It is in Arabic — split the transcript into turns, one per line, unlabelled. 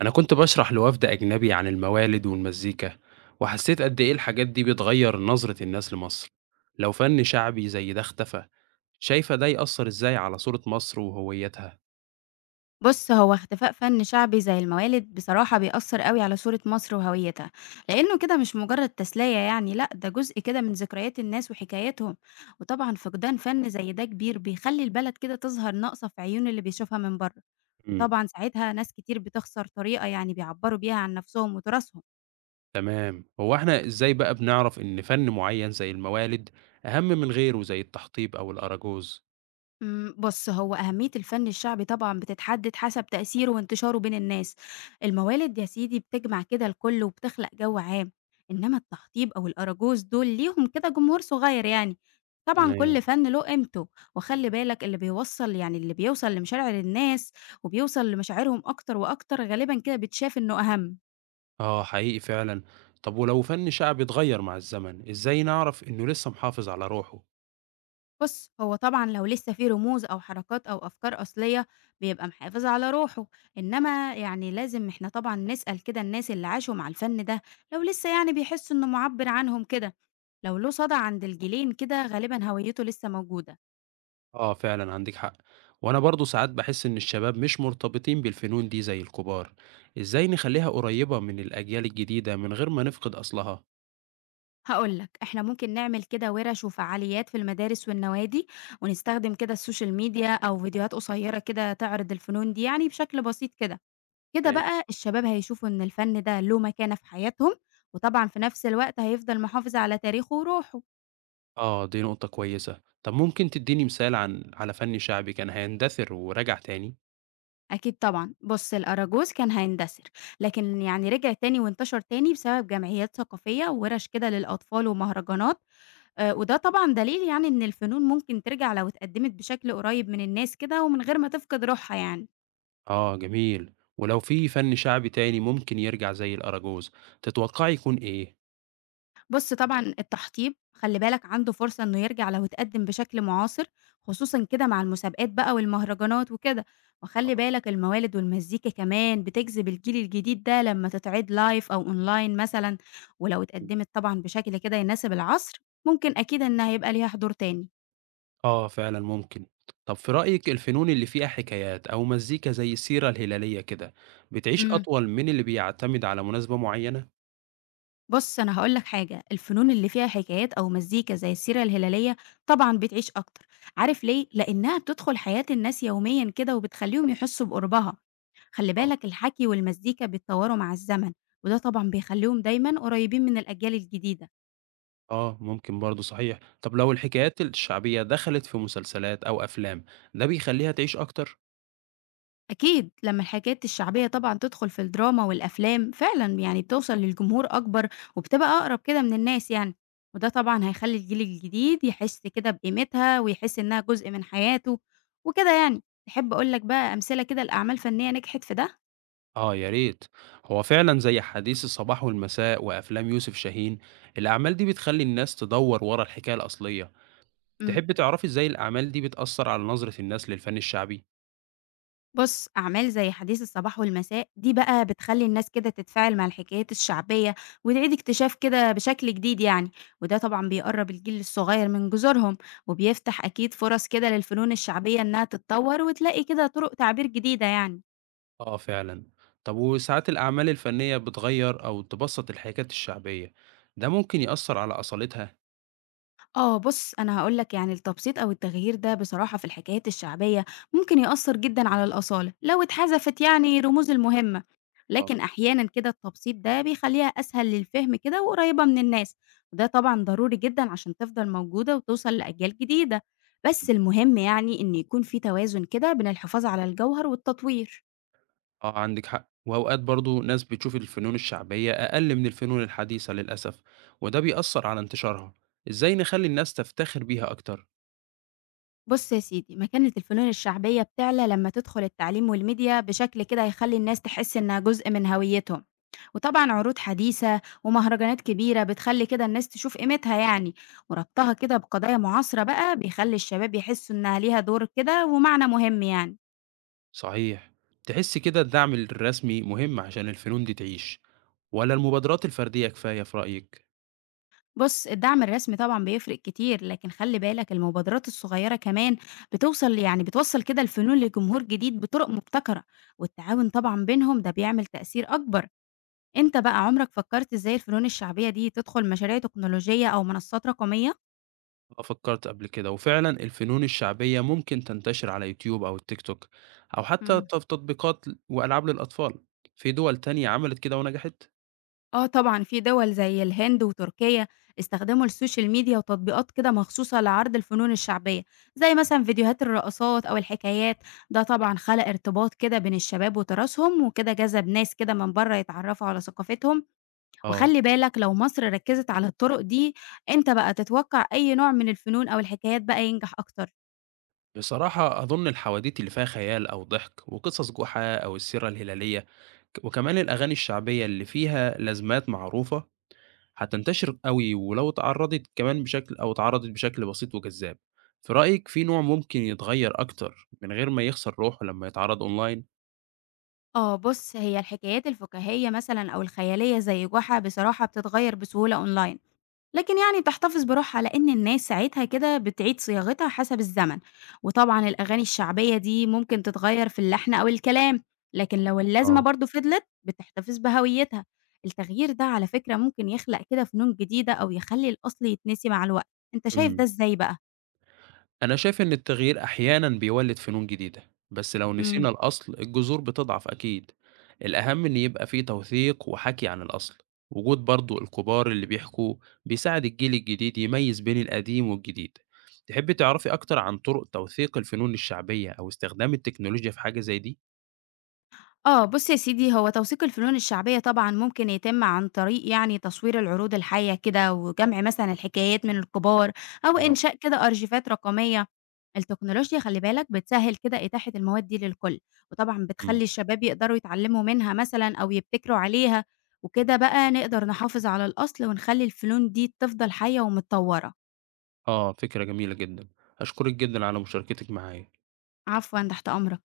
أنا كنت بشرح لوفد أجنبي عن الموالد والمزيكا، وحسيت قد إيه الحاجات دي بتغير نظرة الناس لمصر. لو فن شعبي زي ده اختفى، شايفة ده يأثر إزاي على صورة مصر وهويتها؟
بُص، هو اختفاء فن شعبي زي الموالد بصراحة بيأثّر أوي على صورة مصر وهويتها، لإنه كده مش مجرد تسلية يعني، لأ ده جزء كده من ذكريات الناس وحكاياتهم، وطبعًا فقدان فن زي ده كبير بيخلّي البلد كده تظهر ناقصة في عيون اللي بيشوفها من برّه،
مم.
وطبعًا ساعتها ناس كتير بتخسر طريقة يعني بيعبّروا بيها عن نفسهم وتراثهم.
تمام، هو إحنا إزاي بقى بنعرف إن فن معين زي الموالد أهم من غيره زي التحطيب أو الأراجوز؟
بُص هو أهمية الفن الشعبي طبعًا بتتحدد حسب تأثيره وانتشاره بين الناس، الموالد يا سيدي بتجمع كده الكل وبتخلق جو عام، إنما التحطيب أو الأراجوز دول ليهم كده جمهور صغير يعني، طبعًا كل
تمام،
فن له قيمته، وخلّي بالك اللي بيوصّل يعني اللي بيوصل لمشاعر الناس وبيوصل لمشاعرهم أكتر وأكتر غالبًا كده بيتشاف إنه أهم.
آه حقيقي فعلا. طب ولو فن شعبي اتغير مع الزمن، إزاي نعرف إنه لسه محافظ على روحه؟
بُص، هو طبعًا لو لسه في رموز أو حركات أو أفكار أصلية بيبقى محافظ على روحه، إنما يعني لازم إحنا طبعًا نسأل كده الناس اللي عاشوا مع الفن ده، لو لسه يعني بيحسوا إنه مُعبّر عنهم كده، لو له صدى عند الجيلين كده غالبًا هويته لسه موجودة.
آه فعلًا عندِك حق، وأنا برضه ساعات باحس إن الشباب مش مرتبطين بالفنون دي زي الكبار، إزاي نخلّيها قريبة من الأجيال الجديدة من غير ما نفقد أصلها؟
هاقول لك، إحنا ممكن نعمل كده وِرَش وفعاليات في المدارس والنوادي، ونستخدم كده السوشيال ميديا أو فيديوهات قصيرة كده تعرض الفنون دي يعني بشكل بسيط كده. كده
تمام،
بقى الشباب هيشوفوا إن الفن ده له مكانة في حياتهم، وطبعا في نفس الوقت هيفضل محافظ على تاريخه وروحه.
آه دي نقطة كويسة، طب ممكن تدّيني مثال عن على فن شعبي كان هيندثر ورجع تاني؟
أكيد طبعا بص الأراجوز كان هيندثر لكن يعني رجع تاني وانتشر تاني بسبب جمعيات ثقافية وورش كده للأطفال ومهرجانات. وده طبعا دليل يعني إن الفنون ممكن ترجع لو اتقدمت بشكل قريب من الناس كده ومن غير ما تفقد روحها يعني.
آه جميل، ولو في فن شعبي تاني ممكن يرجع زي الأراجوز، تتوقعي يكون إيه؟
بُص طبعًا التحطيب خلّي بالك عنده فرصة إنه يرجع لو اتقدّم بشكل معاصر، خصوصًا كده مع المسابقات بقى والمهرجانات وكده، وخلّي بالك الموالد والمزيكا كمان بتجذب الجيل الجديد ده لمّا تتعِد live أو online مثلًا، ولو
آه.
اتقدّمت طبعًا بشكل كده يناسب العصر، ممكن أكيد إنها هيبقى ليها حضور تاني.
آه فعلًا ممكن. طب في رأيِك الفنون اللي فيها حكايات أو مزيكا زي السيرة الهلالية كده، بتعيش
إمم.
أطول من اللي بيعتمد على مناسبة معينة؟
بُص أنا هاقول لك حاجة، الفنون اللي فيها حكايات أو مزيكا زي السيرة الهلالية طبعًا بتعيش أكتر، عارف ليه؟ لإنها بتدخل حياة الناس يوميًا كده وبتخلّيهم يحسّوا بقُربها. خلّي
آه.
بالك الحكي والمزيكا بيتطوروا مع الزمن، وده طبعًا بيخلّيهم دايمًا قريبين من الأجيال الجديدة.
آه ممكن برضه صحيح. طب لو الحكايات الشعبية دخلت في مسلسلات أو أفلام، ده بيخلّيها تعيش أكتر؟
أكيد لمّا الحكايات الشعبية طبعًا تدخل في الدراما والأفلام، فعلًا يعني بتوصل للجمهور أكبر وبتبقى أقرب كده من الناس يعني، وده طبعًا هيخلّي الجيل الجديد يحس كده بقيمتها ويحس إنها جزء من حياته وكده يعني. تحب أقول لك بقى أمثلة كده لأعمال فنية نجحت في ده؟
آه يا ريت. هو فعلًا زي حديث الصباح والمساء وأفلام يوسف شاهين، الأعمال دي بتخلّي الناس تدوّر ورا الحكاية الأصلية.
إمم.
تحبي تعرفي إزاي الأعمال دي بتأثّر على نظرة الناس للفن الشعبي؟
بُص، أعمال زي حديث الصباح والمساء دي بقى بتخلّي الناس كده تتفاعل مع الحكايات الشعبية، وتعيد اكتشاف كده بشكل جديد يعني، وده طبعًا بيقرّب الجيل الصغير من جذورهم، وبيفتح أكيد فرص كده للفنون الشعبية إنها تتطور وتلاقي كده طرق تعبير جديدة يعني.
آه فعلًا. طب وساعات الأعمال الفنية بتغيّر أو تبسّط الحكايات الشعبية، ده ممكن يأثّر على أصالتها؟
بُص، أنا هاقول لك يعني التبسيط أو التغيير ده بصراحة في الحكايات الشعبية ممكن يأثّر جدًا على الأصالة، لو اتحذفت يعني رموز المهمة،
آه.
لكن أحيانًا كده التبسيط ده بيخلّيها أسهل للفهم كده وقريّبة من الناس، وده طبعًا ضروري جدًا عشان تفضل موجودة وتوصل لأجيال جديدة، بس المهم يعني إن يكون في توازن كده بين الحفاظ على الجوهر والتطوير.
آه عندِك حق، وأوقات برضه ناس بتشوف الفنون الشعبية أقل من الفنون الحديثة للأسف، وده بيأثّر على انتشارها. إزاي نخلّي الناس تفتخر بيها أكتر؟
بُص يا سيدي، ما كانت الفنون الشعبية بتعلى لمّا تدخل التعليم والميديا بشكل كده هيخلّي الناس تحس إنها جزء من هويتهم، وطبعًا عروض حديثة ومهرجانات كبيرة بتخلّي كده الناس تشوف قيمتها يعني، وربطها كده بقضايا معاصرة بقى بيخلّي الشباب يحسوا إنها ليها دور كده ومعنى مهم يعني.
صحيح، تحسّي كده الدعم الرسمي مهم عشان الفنون دي تعيش والّا المبادرات الفردية كفاية في رأيِك؟
بُص، الدعم الرسمي طبعًا بيفرق كتير، لكن خلّي بالك المبادرات الصغيرة كمان بتوصل يعني بتوصّل كده الفنون لجمهور جديد بطرق مبتكرة، والتعاون طبعًا بينهم ده بيعمل تأثير أكبر. أنت بقى عمرك فكّرت إزاي الفنون الشعبية دي تدخل مشاريع تكنولوجية أو منصات رقمية؟
آه، فكرت قبل كده وفعلا الفنون الشعبية ممكن تنتشر على يوتيوب أو التيك توك أو حتى
إمم.
تطبيقات وألعاب للأطفال. في دول تانية عملت كده ونجحت.
طبعًا في دول زي الهند وتركيا استخدموا السوشيال ميديا وتطبيقات كده مخصوصة لعرض الفنون الشعبية، زي مثلًا فيديوهات الرقصات أو الحكايات، ده طبعًا خلق ارتباط كده بين الشباب وتراثهم، وكده جذب ناس كده من برّه يتعرّفوا على ثقافتهم،
اه،
وخلّي بالك لو مصر ركّزت على الطرق دي، أنت بقى تتوقع أي نوع من الفنون أو الحكايات بقى ينجح أكتر؟
بصراحة أظن الحواديت اللي فيها خيال أو ضحك وقصص جحا أو السيرة الهلالية، وكمان الأغاني الشعبية اللي فيها لازمات معروفة هتنتشر قوي، ولو اتعرضت كمان بشكل أو اتعرضت بشكل بسيط وجذاب. في رأيك في نوع ممكن يتغير أكتر من غير ما يخسر روحه لما يتعرض أونلاين؟
بُص، هي الحكايات الفكاهية مثلًا أو الخيالية زي جحا بصراحة بتتغيّر بسهولة أونلاين، لكن يعني بتحتفظ بروحها لإن الناس ساعتها كده بتعيد صياغتها حسب الزمن، وطبعًا الأغاني الشعبية دي ممكن تتغيّر في اللحن أو الكلام، لكن لو اللازمة
اه.
برضه فضلت بتحتفظ بهويتها، التغيير ده على فكرة ممكن يخلق كده فنون جديدة أو يخلّي الأصل يتنسي مع الوقت، أنت شايف ده
امم
إزاي بقى؟
أنا شايف إن التغيير أحيانًا بيولد فنون جديدة، بس لو
إمم.
نسينا الأصل الجذور بتضعف أكيد. الأهم إن يبقى في توثيق وحكي عن الأصل، وجود برضه الكبار اللي بيحكوا بيساعد الجيل الجديد يميز بين القديم والجديد. تحبي تعرفي أكتر عن طرق توثيق الفنون الشعبية أو استخدام التكنولوجيا في حاجة زي دي؟
بُص يا سيدي، هو توثيق الفنون الشعبية طبعًا ممكن يتم عن طريق يعني تصوير العروض الحية كده، وجمع مثلًا الحكايات من الكبار، أو
آه.
إنشاء كده أرشيفات رقمية. التكنولوجيا خلّي بالك بتسهّل كده إتاحة المواد دي للكل، وطبعًا
إمم.
بتخلّي الشباب يقدروا يتعلموا منها مثلًا أو يبتكروا عليها، وكده بقى نقدر نحافظ على الأصل ونخلّي الفنون دي تفضل حية ومتطورة.
آه، فكرة جميلة جدًا، أشكرِك جدًا على مشاركتِك معايا.
عفوًا، تحت أمرك.